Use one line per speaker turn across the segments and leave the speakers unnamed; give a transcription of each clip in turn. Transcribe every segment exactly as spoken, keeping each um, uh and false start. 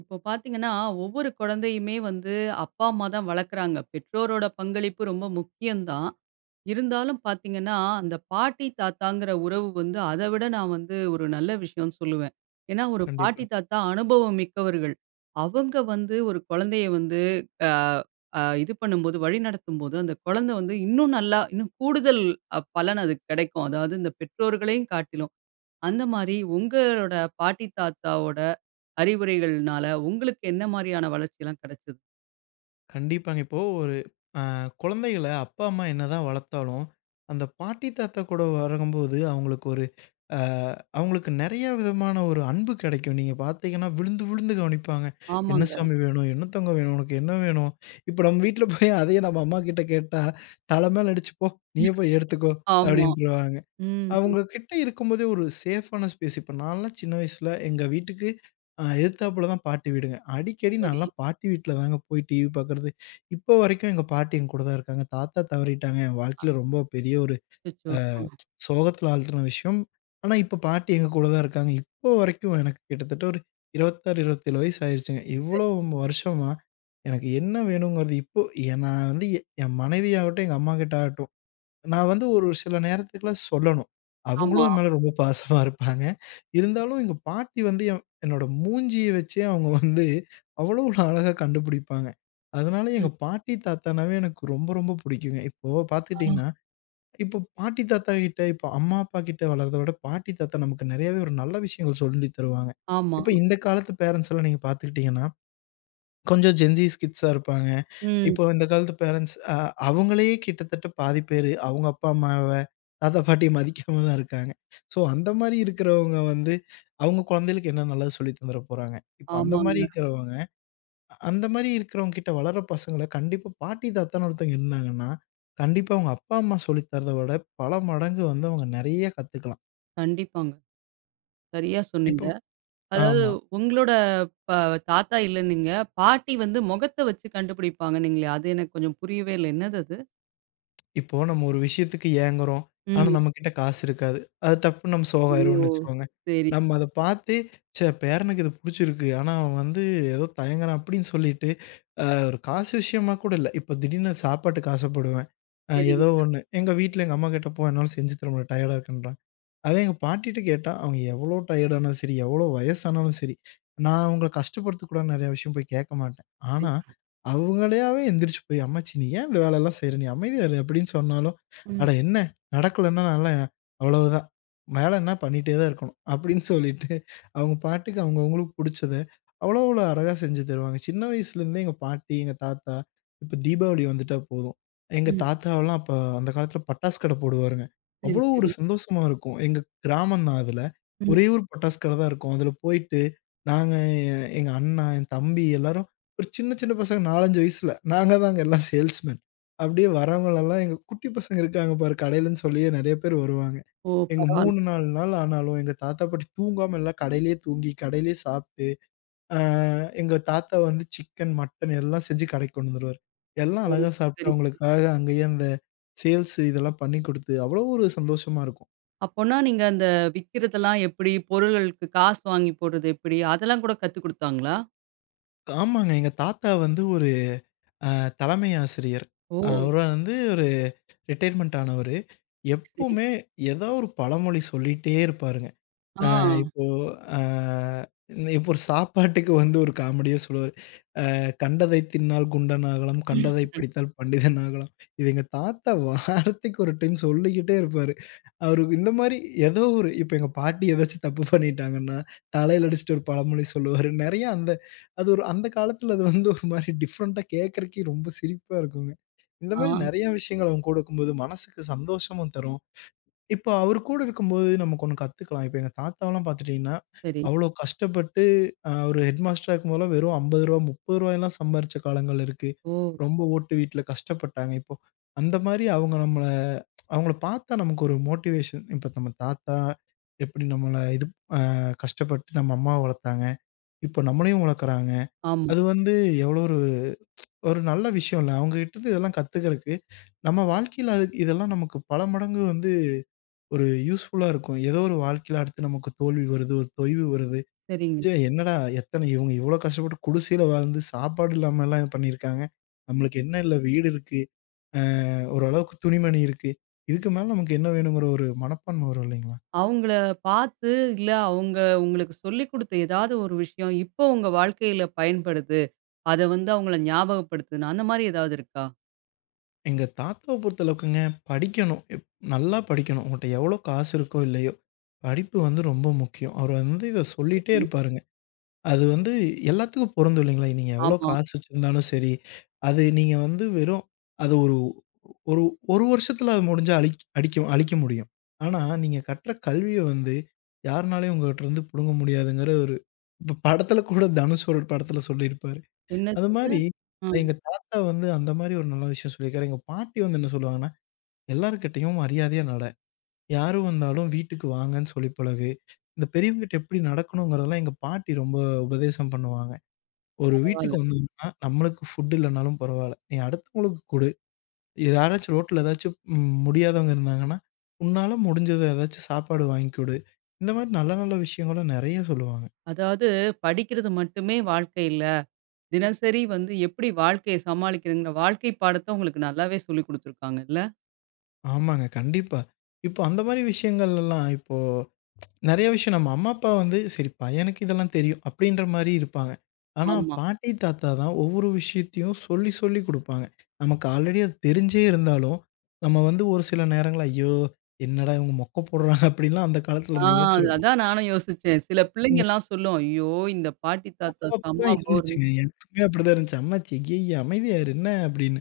இப்போ பார்த்தீங்கன்னா, ஒவ்வொரு குழந்தையுமே வந்து அப்பா, அம்மா தான் வளர்க்குறாங்க. பெற்றோரோட பங்களிப்பு ரொம்ப முக்கியம் தான். இருந்தாலும் பார்த்தீங்கன்னா, அந்த பாட்டி, தாத்தாங்கிற உறவு வந்து அத விட நான் வந்து ஒரு நல்ல விஷயம்னு சொல்லுவேன். ஏன்னா ஒரு
கண்டிப்பா.
பாட்டி, தாத்தா அனுபவம் மிக்கவர்கள். அவங்க வந்து ஒரு குழந்தைய வந்து அ அ இது பண்ணும்போது, வழிநடத்தும்போது, அந்த குழந்தை வந்து இன்னும் நல்லா, இன்னும் கூடுதல் அ பலன் அதுக்கு கிடைக்கும். அதாவது இந்த பெற்றோர்களையும் காட்டிலும். அந்த மாரி உங்களோட பாட்டி, தாத்தாவோட அறிவுரைகள்னால உங்களுக்கு என்ன மாரியான வளர்ச்சிலாம் கிடைச்சது?
கண்டிப்பாங்க. இப்போ ஒரு அ குழந்தைகள அப்பா, அம்மா என்னதான் வளர்த்தாலும், அந்த பாட்டி, தாத்தா கூட வரங்கும்போது அவங்களுக்கு ஒரு அ அவங்களுக்கு நெறைய விதமான ஒரு அன்பு கெடைக்கும். நீங்க பார்த்தீங்கன்னா, விழுந்து விழுந்து கவனிப்பாங்க. "என்ன
ஆமாங்க.
சாமி வேணும்? என்னத்தங்க வேணும்? உனக்கு என்ன வேணும்?" இப்ப நம்ம வீட்ல போய் அதையே நம்ம அம்மாகிட்ட கேட்டா, தல மேல அடிச்சு, "போ, நீயே போய் எடுத்துக்கோ"
ஆமா.
அப்படின்ருவாங்க.
ம். ம்.
அவங்க கிட்ட இருக்கும்போதே ஒரு சேஃபான ஸ்பேஸ். இப்ப நான்லாம் சின்ன வயசுல எங்க வீட்டுக்கு அ எதிர்த்தாப்புல தான் பாட்டி வீடுங்க. அடிக்கடி
சரி.
நான்லாம் பாட்டி வீட்ல தாங்க போய் டிவி பார்க்கறது. இப்போ வரைக்கும் எங்க பாட்டி என் கூட தான் இருக்காங்க. தாத்தா தவறிட்டாங்க. என் வாழ்க்கையில ரொம்ப பெரிய ஒரு
அச்சச்சோ!
அ
ஆ.
சோகத்துல ஆழ்த்துன விஷயம். ஆனா, இப்ப பாட்டி எங்க கூட தான் இருக்காங்க. இப்போ வரைக்கும் எனக்கு கிட்டத்தட்ட ஒரு இருபத்தி ஆறு, இருபத்தி ஏழு வயசு ஆயிருச்சுங்க. இவ்வளோ
சரி.
வருஷமா எனக்கு என்ன வேணுங்கிறது இப்போ எ நான் வந்து எ- என் மனைவியாகட்டும், எங்க அம்மாகிட்ட ஆகட்டும் நான் வந்து ஒரு சில நேரத்துக்குலாம் சொல்லணும். அவங்களும்
ஆமா.
என் மேல ரொம்ப பாசமா இருப்பாங்க. இருந்தாலும் எங்க பாட்டி வந்து என் என்னோட மூஞ்சிய வச்சே அவங்க வந்து அவ்வளோ ஒரு அழகா கண்டுபிடிப்பாங்க. அதனால எங்க
ம்.
பாட்டி, தாத்தானாவே எனக்கு ரொம்ப, ரொம்ப புடிக்குங்க. இப்போ
ஆ.
பார்த்துக்கிட்டீங்கன்னா, இப்போ பாட்டி, தாத்தா கிட்ட இப்போ அம்மா, அப்பா கிட்ட வளர்றத விட பாட்டி, தாத்தா நமக்கு நெறையாவே ஒரு நல்ல விஷயங்கள் சொல்லி தருவாங்க.
ஆமா.
இப்ப இந்த காலத்து பேரண்ட்ஸ்லாம் நீங்க பார்த்துக்கிட்டீங்கன்னா கொஞ்சம் ஜென்ஸீஸ் கிட்ஸா இருப்பாங்க.
ம்.
இப்போ இந்த காலத்து பேரன்ட்ஸ் அ அவங்களே கிட்டத்தட்ட பாதி பேரு அவங்க அப்பா, அம்மாவ, தாத்தா, பாட்டிய மதிக்காம தான் இருக்காங்க. ஸோ அந்த மாரி இருக்கிறவங்க வந்து, அவங்க குழந்தைகளுக்கு என்ன நல்லது சொல்லி தந்துற போறாங்க? இப்ப அந்த மாரி
ஆமாங்க.
இருக்கிறவங்க அந்த மாரி இருக்கிறவங்க கிட்ட வளர்ற பசங்கள கண்டிப்பா பாட்டி, தாத்தான்னு ஒருத்தவங்க இருந்தாங்கன்னா, கண்டிப்பா அவங்க அப்பா, அம்மா சொல்லி தரத விட பல மடங்கு வந்து அவங்க நெறைய கத்துக்கலாம்.
கண்டிப்பாங்க. சரியா
இப்போ
சொன்னீங்க. அதாவது
ஆமா.
உங்களோட ப தாத்தா இல்லன்னீங்க. பாட்டி வந்து முகத்த வச்சு கண்டுபிடிப்பாங்கன்னீங்களே! அது எனக்கு கொஞ்சம் புரியவே இல்ல. என்னது அது?
இப்போ நம்ம ஒரு விஷயத்துக்கு ஏங்குறோம். ஆனா
ம்.
நம்மகிட்ட காசு இருக்காது. அது டப்புன்னு நம்ம சோகம்
ஓ!
ஆயிருவோம்னு வச்சுக்கோங்க.
சரி,
நம்ம அத பார்த்து, ச்சே! பேரனுக்கு இது புடிச்சிருக்கு. ஆனா அவன் வந்து ஏதோ தயங்குறான் அப்படின்னு சொல்லிட்டு, அ ஒரு காசு விஷயமா கூட இல்ல. இப்போ திடீர்னு சாப்பாட்டுக்கு ஆசைப்படுவேன். அ ஏதோ
சரிங்க.
ஒண்ணு. எங்க வீட்ல எங்க அம்மாகிட்ட, "போ, என்னால செஞ்சு தர முடியல. டயர்டா இருக்கேன்றாங்க." அதே எங்க பாட்டிட்ட கேட்டா, அவங்க எவ்வளோ டயர்ட் ஆனாலும் சரி, எவ்வளோ வயசானாலும் சரி, நான் அவங்கள கஷ்டப்படுத்தக்கூடாதுன்னு நெறைய விஷயம் போய் கேட்க மாட்டேன்.
சரி.
ஆனா, அவங்களையாவே எந்திரிச்சு போய், "அம்மாச்சி நீ ஏன் இந்த வேலைலாம் செய்ற? நீ அமைதியா இரு" அப்படின்னு சொன்னாலும்,
ம்.
"அட என்ன, நடக்கலன்னா நல்லா, அவ்வளவுதான். வேலைன்னா பண்ணிட்டே தான் இருக்கணும்"
ம்.
அப்படின்னு சொல்லிட்டு, அவங்க பாட்டுக்கு அவங்கவங்களுக்கு புடிச்சத அவ்வளோ அவ்வளோ அழகா செஞ்சு தருவாங்க. சின்ன வயசுலேருந்தே எங்க பாட்டி, எங்க தாத்தா, இப்ப தீபாவளி வந்துட்டா போதும், எங்க
ம்.
தாத்தாவெல்லாம் அப்ப அந்த காலத்தில பட்டாசு கடை போடுவாருங்க.
சரி,
அவ்வளோ ஒரு
சரி.
சந்தோஷமா இருக்கும். எங்க கிராமம் தான் அதுல.
ம்.
ஒரே ஒரு பட்டாசு கடை தான் இருக்கும். அதுல போயிட்டு நாங்க, என் எங்க அண்ணா, என் தம்பி எல்லாரும் ஒரு சின்ன சின்ன பசங்க நான்கு, அஞ்சு வயசுல. நாங்க தாங்க எல்லாம் சேல்ஸ்மேன். அப்படியே வரவங்களெல்லாம் எங்க குட்டி பசங்க இருக்காங்க பாரு கடையிலன்னு சொல்லியே நெறைய பேர் வருவாங்க.
ஓ!
எங்க மூணு,
பரவால்ல.
நான்கு நாள் ஆனாலும் எங்க தாத்தா, பாட்டி தூங்காம எல்லாம் கடையிலேயே தூங்கி, கடையிலேயே சாப்பிட்டு, ஆ, எங்க தாத்தா வந்து சிக்கன், மட்டன் எல்லாம் செஞ்சு கடைக்கு கொண்டு வந்துருவாரு. எல்லாம்
ஓ!
அழகா சாப்பிட்டு
சரி, சரி.
அவங்களுக்காக அங்கேயே அந்த சேல்ஸ் இதெல்லாம் பண்ணி குடுத்து அவ்வளோ ஒரு சந்தோஷமா இருக்கும்.
அப்போனா நீங்க அந்த விக்கிறதெல்லாம் எப்படி? பொருள்களுக்கு காசு வாங்கி போடுறது எப்படி? அதெல்லாம் கூட கத்துக் குடுத்தாங்களா?
ஆமாங்க. எங்க தாத்தா வந்து ஒரு அ தலைமை ஆசிரியர்.
ஓ!
அவரு வந்து ஒரு ரிட்டயர்மென்ட் ஆனவரு.
சரி.
எப்பவுமே ஏதோ ஒரு பழமொழி சொல்லிட்டே இருப்பாருங்க.
ஆ.
அ இப்போ அ இப்போ ஒரு சாப்பாட்டுக்கு வந்து ஒரு காமெடியா சொல்லுவாரு. கண்டதை தின்னால் குண்டன் ஆகலாம், கண்டதை படித்தால் பண்டிதன் ஆகலாம். இது எங்க தாத்தா வாரத்துக்கு ஒரு டைம் சொல்லிக்கிட்டே இருப்பாரு. அவருக்கு இந்த மாரி ஏதோ ஒரு, இப்ப எங்க பாட்டி ஏதாச்சும் தப்பு பண்ணிட்டாங்கன்னா, தலையில அடிச்சுட்டு ஒரு பழமொழி சொல்லுவாரு. நெறைய அந்த, அது ஒரு அந்த காலத்துல அது வந்து ஒரு மாரி டிஃப்ரெண்ட்டா கேட்கறக்கே ரொம்ப சிரிப்பா இருக்குங்க. இந்த
ஆ.
மாரி நெறைய விஷயங்கள் அவங்க கொடுக்கும்போது மனசுக்கு சந்தோஷமும் தரும். இப்போ அவரு கூட இருக்கும்போது நமக்கு ஒண்ணு கத்துக்கலாம். இப்ப எங்க தாத்தாவெல்லாம் பார்த்துட்டீங்கன்னா,
சரி.
அவ்வளோ கஷ்டப்பட்டு அ அவரு ஹெட் மாஸ்டரா இருக்கும்போதெல்லாம் வெறும் ரூ. ஐம்பது, ரூ. 30லாம் சம்பாரிச்ச காலங்கள் இருக்கு.
ஓ!
ரொம்ப ஓட்டு வீட்ல கஷ்டப்பட்டாங்க. இப்போ அந்த மாரி அவங்க நம்மள அவங்கள பார்த்தா நமக்கு ஒரு மோட்டிவேஷன். இப்ப நம்ம தாத்தா எப்படி நம்மள இது அ கஷ்டப்பட்டு நம்ம அம்மாவ வளர்த்தாங்க. இப்போ நம்மளையும் வளர்க்குறாங்க.
ஆமா.
அது வந்து எவ்வளோ ஒரு, ஒரு நல்ல விஷயம் இல்ல. அவங்ககிட்ட இருந்து இதெல்லாம் கத்துக்கிறதுக்கு நம்ம வாழ்க்கையில, அது இதெல்லாம் நமக்கு பல மடங்கு வந்து ஒரு யூஸ்ஃபுல்லா இருக்கும். ஏதோ ஒரு, வாழ்க்கையில அடுத்து நமக்கு தோல்வி வருது, ஒரு தொய்வு வருது.
சரிங்க.
ச்சே, என்னடா, எத்தனை இவங்க இவ்வளோ கஷ்டப்பட்டு குடிசையில வாழ்ந்து சாப்பாடு இல்லாமலாம் இது பண்ணியிருக்காங்க. நம்மளுக்கு என்ன இல்ல, வீடு இருக்கு, அ ஓரளவுக்கு துணிமணி இருக்கு. இதுக்கு மேல நமக்கு என்ன வேணுங்கிற ஒரு மனப்பான்மை வரும் இல்லைங்களா?
அவங்கள பார்த்து, இல்ல அவங்க உங்களுக்கு சொல்லிக் குடுத்த ஏதாவது ஒரு விஷயம், இப்போ உங்க வாழ்க்கையில பயன்படுது. அத வந்து அவங்கள ஞாபகப்படுத்துனா, அந்த மாரி ஏதாவது இருக்கா?
எங்க தாத்தாவ பொறுத்தளவுக்குங்க, படிக்கணும். எப் நல்லா படிக்கணும். உங்கள்ட்ட எவ்வளோ காசு இருக்கோ, இல்லையோ, படிப்பு வந்து ரொம்ப முக்கியம். அவர் வந்து இத சொல்லிட்டே
சரி.
இருப்பாருங்க. அது வந்து எல்லாத்துக்கும் பொருந்தும் இல்லைங்களா? நீங்க எவ்வளோ
ஆமா.
காசு வச்சிருந்தாலும் சரி, அது நீங்க வந்து வெறும், அது ஒரு, ஒரு 1 வருஷத்துல அது முடிஞ்சா அழிக் அடிக்க அழிக்க முடியும். ஆனா, நீங்க கற்ற கல்விய வந்து யாருனாலயும் உங்ககிட்டருந்து பிடுங்க முடியாதுங்கிற ஒரு, இப்ப படத்துல கூட தனுஷ் ஒரு படத்துல சொல்லியிருப்பாரு. அது
என்னது?
மாரி
ம்.
எங்க தாத்தா வந்து அந்த மாரி ஒரு நல்ல விஷயம் சொல்லியிருக்காரு. எங்க பாட்டி வந்து என்ன சொல்லுவாங்கன்னா, "எல்லார்கிட்டயும் மரியாதையா நட. யாரும் வந்தாலும் வீட்டுக்கு வாங்கன்னு சொல்லி பழகு." இந்த பெரியவங்ககிட்ட எப்படி நடக்கணுங்கிறதெல்லாம் எங்க பாட்டி ரொம்ப உபதேசம் பண்ணுவாங்க. ஒரு
பரவால்ல.
வீட்டுக்கு வந்தாங்கன்னா, நம்மளுக்கு ஃபுட் இல்லனாலும் பரவால்ல. நீ அடுத்தவங்களுக்கு குடு. யாராச்சும் ரோட்ல ஏதாச்சும் ம் முடியாதவங்க இருந்தாங்கன்னா, உன்னால முடிஞ்சத ஏதாச்சும் சாப்பாடு வாங்கி குடு. இந்த மாரி நல்ல நல்ல விஷயங்களும் நெறைய சொல்லுவாங்க.
அதாவது படிக்கிறது மட்டுமே வாழ்க்கை இல்ல. தினசரி வந்து எப்படி வாழ்க்கைய சமாளிக்கிறதுங்கிற வாழ்க்கை பாடத்த உங்களுக்கு நல்லாவே சொல்லிக் குடுத்துருக்காங்கல்ல?
ஆமாங்க, கண்டிப்பா. இப்போ அந்த மாரி விஷயங்கள்லலாம் இப்போ நெறைய விஷயம் நம்ம அம்மா, அப்பா வந்து, "சரி பையனுக்கு இதெல்லாம் தெரியும்." அப்படீன்ற மாரி இருப்பாங்க. ஆனா,
ஆமா.
பாட்டி, தாத்தா தான் ஒவ்வொரு விஷயத்தையும் சொல்லி, சொல்லி குடுப்பாங்க. நமக்கு ஆல்ரெடி அது தெரிஞ்சே இருந்தாலும், நம்ம வந்து ஒரு சில நேரங்கள்ல, "ஐயோ! என்னடா இவங்க மொக்க போடுறாங்க." அப்படீன்லாம் அந்த காலத்துல
ஆ.
நம்ம யோசிச்சிருப்போம்.
அதான் நானும் யோசிச்சேன். சில
ம்.
பிள்ளைங்கலாம் சொல்லும், "ஐயோ! இந்த பாட்டி தாத்தா
அப்போ அப்படிதான்
செம்ம போர்".
இருந்துச்சுங்க. எனக்குமே அப்படிதான் இருந்துச்சு. "அம்மாச்சி, ஐயய்ய! அமைதியா இரு. என்ன?" அப்படீன்னு.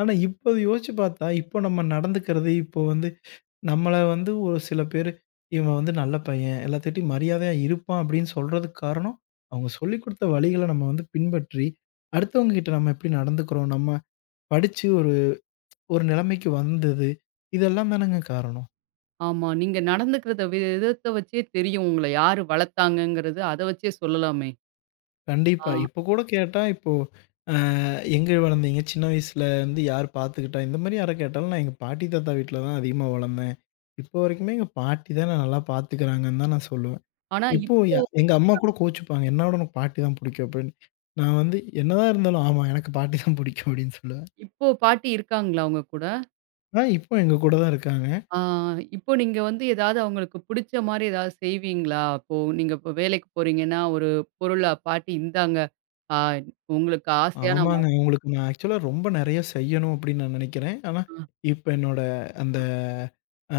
ஆனா, இப்ப அத யோசிச்சு பார்த்தா, இப்போ நம்ம நடந்துக்கிறது, இப்போ வந்து நம்மள வந்து ஒரு சில பேரு, "இவன் வந்து நல்ல பையன். எல்லாத்துக்கிட்டயும் மரியாதையா இருப்பான்." அப்படின்னு சொல்றதுக்கு காரணம், அவங்க சொல்லிக் குடுத்த வழிகள நம்ம வந்து பின்பற்றி, அடுத்தவங்க கிட்ட நம்ம எப்படி நடந்துக்கிறோம், நம்ம படிச்சு ஒரு, ஒரு நிலைமைக்கு வந்தது, இதெல்லாம் தானங்க காரணம்.
ஆமா. நீங்க நடந்துக்கிறத வி விதத்த வச்சே தெரியும் உங்கள யாரு வளர்த்தாங்கங்கிறது. அத வச்சே சொல்லலாமே! ஆ.
கண்டிப்பா. இப்போ கூட கேட்டா, இப்போ அ எங்க வளர்ந்தீங்க? சின்ன வயசுல வந்து யார் பார்த்துக்கிட்டா? இந்த மாரி யார கேட்டாலும், "நான் எங்க பாட்டி, தாத்தா வீட்ல தான் அதிகமா வளர்ந்தேன். இப்போ வரைக்குமே எங்க பாட்டி தான் என்ன நல்லா பார்த்துக்கிறாங்கன்னு" தான் நான் சொல்லுவேன்.
ஆனா இப்
இப்போ ய எங்க அம்மா கூட கோவிச்சுப்பாங்க. "என்ன விட உனக்கு பாட்டி தான் புடிக்கும்" அப்படின்னு. நான் வந்து என்னதான் இருந்தாலும், "ஆமா, எனக்கு பாட்டி தான் புடிக்கும்" அப்படின்னு சொல்லுவேன்.
இப்போ பாட்டி இருக்காங்களா உங்க கூட?
ஆனா, இப்போ எங்க கூட தான் இருக்காங்க.
ஆ. இப்போ நீங்க வந்து ஏதாவது அவங்களுக்கு பிடிச்ச மாரி ஏதாவது செய்வீங்களா? இப்போ நீங்க இப்போ வேலைக்கு போறீங்கன்னா, ஒரு பொருள பாட்டி இந்தாங்க. ஆ. உங்களுக்கு ஆசையா நான் வா.
ஆமாங்க. உங்களுக்கு நான் ஆக்சுவலா ரொம்ப நெறைய செய்யணும் அப்படின்னு நான் நெனைக்கிறேன். ஆனா,
ஆ.
இப்ப என்னோட அந்த அ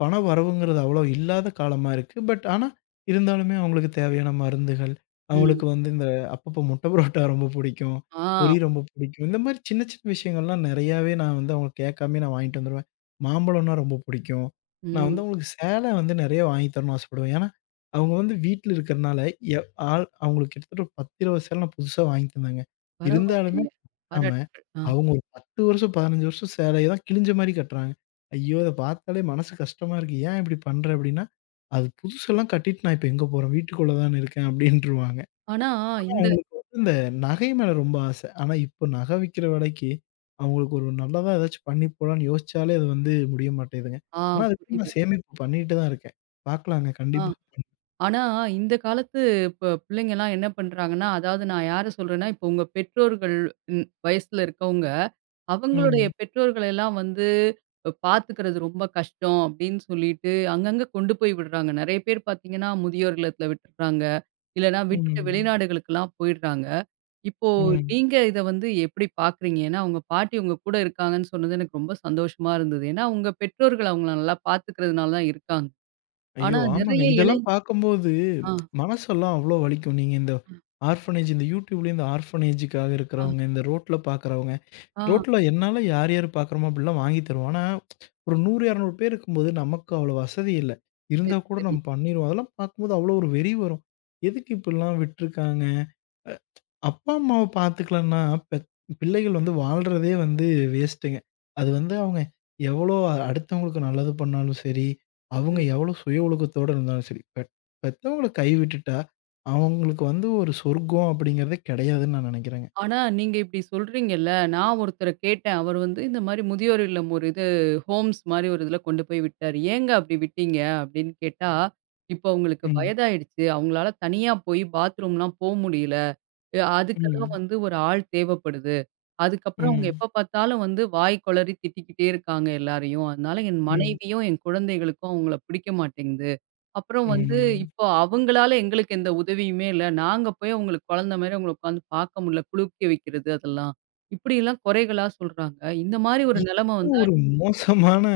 பண வரவுங்கிறது அவ்வளோ இல்லாத காலமா இருக்கு. பட் ஆனா, இருந்தாலுமே அவங்களுக்கு தேவையான மருந்துகள்,
ம்.
அவங்களுக்கு வந்து இந்த அப்பப்போ முட்டை புரோட்டா ரொம்ப பிடிக்கும்.
ஆ.
பொரி ரொம்ப பிடிக்கும். இந்த மாரி சின்ன சின்ன விஷயங்கள்லாம் நெறையாவே நான் வந்து அவங்க கேட்காமயே நான் வாங்கிட்டு வந்துருவேன். மாம்பழம்னா ரொம்ப பிடிக்கும். நான்
ம்.
வந்து அவங்களுக்கு சேலை வந்து நெறைய வாங்கி தரணும்னு ஆசைப்படுவேன். ஏன்னா, அவங்க வந்து வீட்ல இருக்கிறனால எ ஆள் அவங்களுக்கு கிட்டத்தட்ட ஒரு பத்து, இருபது சேலை நான் புதுசா வாங்கி தந்தேங்க. இருந்தாலுமே
பரவாயில்லையே!
கட்டாம,
பாராட்டுக்கள். ஆ.
அவங்க ஒரு பத்து வருஷம், பதினஞ்சு வருஷம் சேலைய தான் கிழிஞ்ச மாரி கட்டுறாங்க. ஐயோ! அத பார்த்தாலே மனசு கஷ்டமா இருக்கு. ஏன் இப்படி பண்ற அப்படின்னா, அது புதுசெல்லாம் கட்டிட்டு நான் இப்ப எங்க போறேன்? வீட்டுக்குள்ள தானே இருக்கேன் அப்படின்ருவாங்க.
ஆனா
ஆனா
இந்த.
அவங்களுக்கு வந்து இந்த நகை மேல ரொம்ப ஆசை. ஆனா இப்ப நகை விக்கிற விலைக்கு, அவங்களுக்கு ஒரு நல்லதா ஏதாச்சும் பண்ணி போலான்னு யோசிச்சாலே அது வந்து முடிய மாட்டேங்குதுங்க.
ஆ.
ஆனா அதுக்கு
புரியுது.
நான் சேமிப்பு பண்ணிட்டு தான் இருக்கேன். பார்க்கலாங்க
ஆ.
கண்டிப்பா.
ஆனா இந்த காலத்து இப்ப பிள்ளைங்கலாம் என்ன பண்றாங்கன்னா, அதாவது நான் யார சொல்றேன்னா, இப்போ உங்க பெற்றோர்கள் ம் வயசுல இருக்கவங்க, அவங்களுடைய
ம்.
பெற்றோர்களெல்லாம் வந்து அ பார்த்துக்கிறது ரொம்ப கஷ்டம் அப்படின்னு சொல்லிட்டு, அங்கங்க கொண்டு போய் விடுறாங்க. நெறைய பேர் பார்த்தீங்கன்னா, முதியோர் இல்லத்துல விட்டுடுறாங்க. இல்லன்னா விட்டுட்டு
ம்.
வெளிநாடுகளுக்கெல்லாம் போயிடுறாங்க. இப்போ
ம்.
நீங்க இத வந்து எப்படி பார்க்குறீங்க? ஏன்னா, உங்க பாட்டி உங்க கூட இருக்காங்கன்னு சொன்னது எனக்கு ரொம்ப சந்தோஷமா இருந்தது. ஏன்னா, உங்க பெற்றோர்கள் அவங்கள நல்லா பார்த்துக்கிறதுனால தான் இருக்காங்க.
ஐயோ!
ஆனா
ஆமாங்க.
நெறைய இளை.
இதெல்லாம் பார்க்கும்போது
ஆ,
மனசெல்லாம் அவ்ளோ வலிக்கும். நீங்க இந்த
ஆ,
ஆர்ஃபனேஜ் இந்த YouTubeலயே இந்த ஆர்ஃபனேஜ்க்காக
ஆ,
இருக்கிறவங்க, இந்த ரோட்ல பார்க்குறவங்க,
ஆ.
ரோட்ல என்னால யார் யார் பார்க்குறோமோ அப்படிலாம் வாங்கி தருவோம். ஆனா, ஒரு நூறு, இருநூறு பேர் இருக்கும்போது நமக்கு அவ்வளோ வசதி இல்ல.
சரி,
இருந்தா கூட
சரி.
நம்ம பண்ணிருவோம். அதெல்லாம் பார்க்கும்போது அவ்வளோ ஒரு வெறி வரும். எதுக்கு இப்படிலாம் விட்டுருக்காங்க? அப்பா, அம்மாவ பார்த்துக்கலன்னா, பெத் பிள்ளைகள் வந்து வாழ்றதே வந்து வேஸ்ட்டுங்க. அது வந்து அவங்க எவ்வளோ அ- அடுத்தவங்களுக்கு நல்லது பண்ணாலும் சரி, அவங்க
ம்.
எவ்வளோ சுய ஒழுக்கத்தோட இருந்தாலும் சரி, பெத் பெத்தவங்கள கைவிட்டுட்டா, அவங்களுக்கு வந்து ஒரு சொர்க்கம் அப்படிங்கிறதே கிடையாதுன்னு நான் நெனைக்கிறேங்க.
ஆனா நீங்க இப்படி சொல்றீங்கல்ல, நான் ஒருத்தர கேட்டேன். அவர் வந்து இந்த மாரி முதியோர் இல்லம் ஒரு இது ஹோம்ஸ் மாரி ஒரு இதில கொண்டு போய் விட்டாரு. "ஏங்க அப்படி விட்டீங்க?" அப்படின்னு கேட்டா, "இப்போ அவங்களுக்கு
ம்.
வயதாயிடுச்சு. அவங்களால தனியா போய் பாத்ரூம்லாம் போ முடியல. அ அதுக்கெல்லாம்
ம்.
வந்து ஒரு ஆள் தேவைப்படுது." அதுக்கப்புறம் அவங்க
ம்.
எப்ப பார்த்தாலும் வந்து வாய் கொளறி திட்டிக்கிட்டே இருக்காங்க எல்லாரையும். அதனால என்
ம்.
மனைவியும், என் குழந்தைகளுக்கும் அவங்கள பிடிக்க மாட்டேங்குது. அப்புறம் வந்து
ம்.
இப்போ அவங்களால எங்களுக்கு எந்த உதவியுமே இல்ல. நாங்க போய் அவங்களுக்கு குழந்தை மாரி அவங்கள உட்காந்து பார்க்க முடியல. குளிக்க வைக்கிறது அதெல்லாம். இப்படியெல்லாம் குறைகளா சொல்றாங்க. இந்த மாரி ஒரு நிலைமை வந்தா
ஒரு மோசமான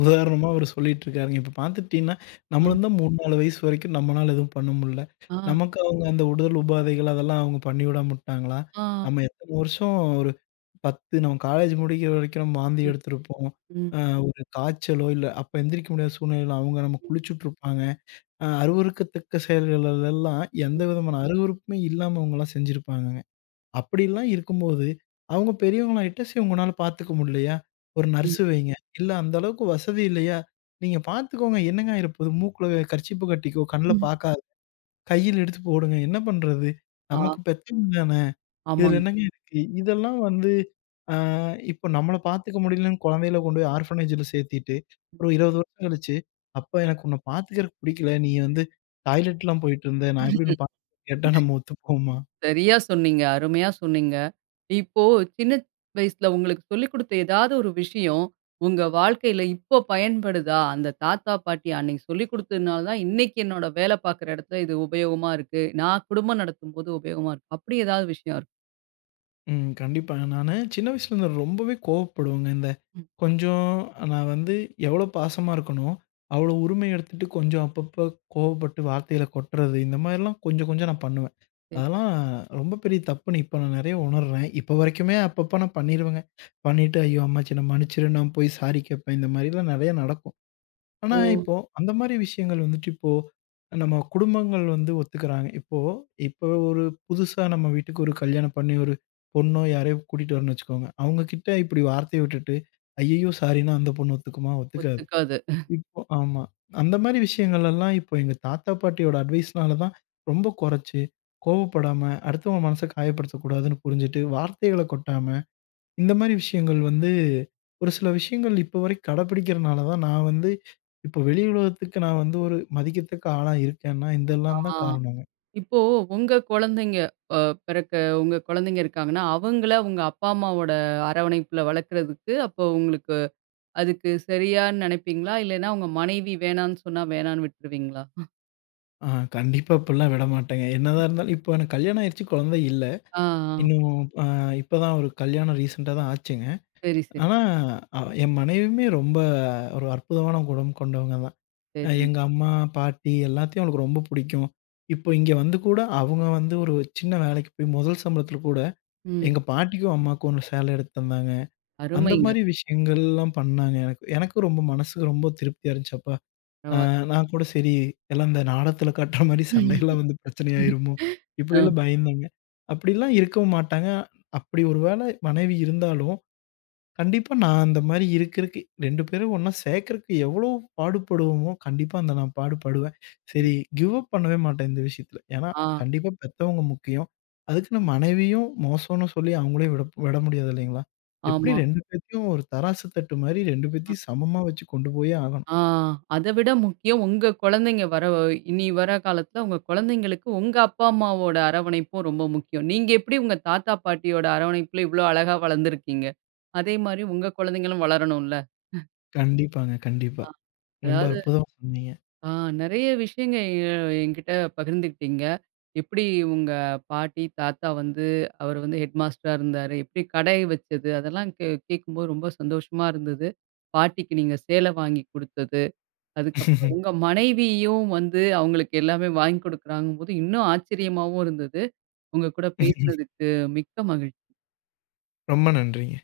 உதாரணமா அவரு சொல்லிட்டுருக்காருங்க. இப்ப பார்த்துட்டீங்கன்னா,
ஆ,
நம்மளும் தான் மூணு, நாலு வயசு வரைக்கும் நம்மனால எதுவும் பண்ண முடில.
ஆ,
நமக்கு அவங்க அந்த உடல் உபாதைகள் அதெல்லாம் அவங்க பண்ணிவிடாம விட்டாங்களா?
ஆ.
நம்ம எத்தன வருஷம், ஒரு பத்து, நம்ம காலேஜ் முடிக்கிற வரைக்கும் நம்ம வாந்தி
ம்,
எடுத்திருப்போம்.
ம்,
அ ஒரு காய்ச்சலோ, இல்ல அப்ப எந்திரிக்க முடியாத சூழ்நிலையில அவங்க நம்ம
ம்,
குளிச்சுட்டுருப்பாங்க. அ அருவருக்கத்தக்க செயல்கள் எல்லாம் எந்த விதமான அருவருப்புமே இல்லாம அவங்கலாம் செஞ்சிருப்பாங்க. அப்படிலாம் இருக்கும்போது, அவங்க பெரியவங்களாயிட்டா, சரி உங்கனால பார்த்துக்க முடியலையா? ஒரு
ம்,
நர்ஸ் வைங்க. இல்ல அந்த அளவுக்கு வசதி இல்லையா? நீங்க பார்த்துக்கோங்க. என்னங்க ஆயிரப்போது? மூக்குல கர்ச்சீப்பு கட்டிக்கோ, கண்ல
ம்.
பார்க்காத. கையில எடுத்து போடுங்க. என்ன பண்றது?
ஆ,
நமக்கு பெத்தவங்க தானே! இதுல
ஆமாங்க.
என்னங்க இருக்கு? இதெல்லாம் வந்து ஆ இப்போ நம்மள பார்த்துக்க முடியலன்னு குழந்தையில கொண்டு போய் ஆர்ஃபனேஜ்ல சேர்த்திட்டு, ஒரு இருபது வருஷம் கழிச்சு, "அப்பா எனக்கு உன்ன பார்த்துக்கிறக்கு பிடிக்கல. நீ வந்து டாய்லெட்லாம் போயிட்டு இருந்த. நான் எப்படி உன்ன பார்த்துக்கிறேன்னு கேட்டா நம்ம ஒத்துப்போமா?"
சரியா சொன்னீங்க. அருமையா சொன்னீங்க. இப்போ சின்ன வயசுல உங்களுக்கு சொல்லிக் குடுத்த ஏதாவது ஒரு விஷயம், உங்க வாழ்க்கையில இப்போ பயன்படுதா? அந்த தாத்தா, பாட்டி அன்னைக்கு சொல்லிக் குடுத்ததுனால தான் இன்னைக்கு என்னோட வேலை பார்க்குற இடத்துல இது உபயோகமா இருக்கு. நான் குடும்பம் நடத்தும்போது உபயோகமா இருக்கு. அப்படி ஏதாவது விஷயம் இருக்கா?
ம். கண்டிப்பா. நானு சின்ன வயசுலருந்து ரொம்பவே கோவப்படுவேங்க. இந்த
ம்.
கொஞ்சம் நான் வந்து எவ்வளோ பாசமா இருக்கனோ, அவ்வளோ உரிமை எடுத்துட்டு கொஞ்சம் அப்பப்போ கோவப்பட்டு வார்த்தைகள கொட்டுறது, இந்த மாரிலாம் கொஞ்சம் கொஞ்சம் நான் பண்ணுவேன்.
சரி.
அதெல்லாம் ரொம்ப பெரிய தப்புன்னு இப்ப நான் நெறைய உணர்றேன். இப்ப வரைக்குமே அப்பப்போ நான் பண்ணிருவேங்க. பண்ணிட்டு, "ஐயோ! அம்மாச்சி என்ன மன்னிச்சிரு" நான் போய் சாரி கேட்பேன். இந்த மாரிலாம் நெறைய நடக்கும். ஆனா,
ஓ!
இப்போ அந்த மாரி விஷயங்கள் வந்துட்டு இப்போ நம்ம குடும்பங்கள் வந்து ஒத்துக்கிறாங்க. இப்போ இப்போ ஒரு புதுசா நம்ம வீட்டுக்கு ஒரு கல்யாணம் பண்ணி ஒரு பொண்ணோ யாரையோ கூட்டிட்டு வரணும்னு வச்சுக்கோங்க. அவங்க கிட்ட இப்படி வார்த்தைய விட்டுட்டு, ஐய்யய்யோ! சாரின்னா அந்த பொண்ணு ஒத்துக்குமா? ஒத்துக்காது.
ஒத்துக்காது.
இப்போ ஆமா. அந்த மாரி விஷயங்கள் எல்லாம் இப்போ எங்க தாத்தா, பாட்டியோட அட்வைஸ்னால தான் ரொம்ப குறைச்சு, கோவப்படாம, அடுத்தவங்க மனச காயப்படுத்தக்கூடாதுன்னு புரிஞ்சுட்டு, வார்த்தைகள கொட்டாம இந்த மாரி விஷயங்கள் வந்து, ஒரு சில விஷயங்கள் இப்போ வரை கடைப்பிடிக்கிறனால தான் நான் வந்து இப்போ வெளி உலகத்துக்கு நான் வந்து ஒரு மதிக்கத்தக்க ஆளா இருக்கேன்னா,
ஆ.
இதெல்லாம் தான் காரணங்க.
இப்போ உங்க குழந்தைங்க அ பிறக்க உங்க குழந்தைங்க இருக்காங்கன்னா, அவங்கள உங்க அப்பா, அம்மாவோட அரவணைப்புல வளர்க்கறதுக்கு அப்போ உங்களுக்கு அதுக்கு சரியான்னு நினைப்பீங்களா? இல்லைன்னா உங்க மனைவி வேணான்னு சொன்னா வேணான்னு விட்டுருவீங்களா?
ஆ. கண்டிப்பா இப்படிலாம் விடமாட்டேங்க. என்னதான் இருந்தாலும் இப்போ எனக்கு கல்யாணம் ஆயிருச்சு, குழந்தை இல்ல.
ஆ, ஆ.
இன்னும் அ இப்போ தான் ஒரு கல்யாணம் ரீசென்ட்டா தான் ஆச்சுங்க.
சரி, சரி,
ஆனா, அ என் மனைவியுமே ரொம்ப ஒரு அற்புதமான குணம் கொண்டவங்க தான். அ
சரி.
எங்க அம்மா, பாட்டி எல்லாத்தையும் அவளுக்கு ரொம்ப பிடிக்கும். இப்போ இங்க வந்து கூட அவங்க வந்து ஒரு சின்ன வேலைக்கு போய் முதல் சம்பளத்தில கூட
ம். ம்.
எங்க பாட்டிக்கும், அம்மாவுக்கும் ஒரு சேலை எடுத்து தந்தாங்க. அந்த
அருமைங்க.
மாரி விஷயங்கள்லாம் பண்ணாங்க. எனக்கு எனக்கும் ரொம்ப மனசுக்கு ரொம்ப திருப்தியா இருந்துச்சு. அப்ப அ
பரவால்ல.
நான் கூட சரி, எல்லாம் இந்த நாடகத்தில காட்டுற மாரி சண்டையெல்லாம் வந்து பிரச்சனையாயிருமோ!
ஆ,
இப்படியெல்லாம் பயந்தாங்க. அப்படிலாம் இருக்கவும் மாட்டாங்க. அப்படி ஒரு வேளை மனைவி இருந்தாலும் கண்டிப்பா நான் அந்த மாரி இருக்கிறதுக்கு ரெண்டு பேரும் ஒண்ணா சேர்க்கறக்கு எவ்வளோ பாடுபடுவோமோ, கண்டிப்பா அந்த நான் பாடுபடுவேன்.
ம்.
சரி, கிவ் அப் பண்ணவே மாட்டேன் இந்த விஷயத்துல. ஏன்னா,
ஆ,
கண்டிப்பா பெத்தவங்க முக்கியம். அதுக்குன்னு மனைவியும் மோசம்னு சொல்லி அவங்களையும் விட விட முடியாது இல்லைங்களா? எப்படி
ஆமா.
ரெண்டு பேத்தையும் ஒரு தராசு தட்டு மாரி ரெண்டு
அ
பேத்தையும் சமமா வச்சு கொண்டு போயே ஆகணும்.
ஆ அத விட முக்கியம் உங்க குழந்தைங்க வர இனி வர காலத்துல உங்க குழந்தைங்களுக்கு உங்க அப்பா, அம்மாவோட அரவணைப்பும் ரொம்ப முக்கியம். நீங்க எப்படி உங்க தாத்தா, பாட்டியோட அரவணைப்புல இவ்ளோ அழகா வளர்ந்துருக்கீங்க. அதே மாரி உங்க குழந்தைங்களும் வளரணும்ல.
கண்டிப்பாங்க, கண்டிப்பா. ரொம்ப
அதாவது
அற்புதமா சொன்னீங்க.
ஆ நெறைய விஷயங்க எ என்கிட்ட பகிர்ந்துக்கிட்டீங்க. எப்படி உங்க பாட்டி, தாத்தா வந்து அவர் வந்து ஹெட் மாஸ்டரா இருந்தாரு. எப்படி கடை வச்சது, அதெல்லாம் கே கேட்கும்போது ரொம்ப சந்தோஷமா இருந்தது. பாட்டிக்கு நீங்க சேலை வாங்கி குடுத்தது. அதுக்கப்புறம் உங்க மனைவியும் வந்து அவங்களுக்கு எல்லாமே வாங்கி குடுக்குறாங்கும்போது, இன்னும் ஆச்சரியமாவும் இருந்தது. உங்க கூட பேசினதுக்கு மிக்க மகிழ்ச்சி.
ரொம்ப நன்றிங்க.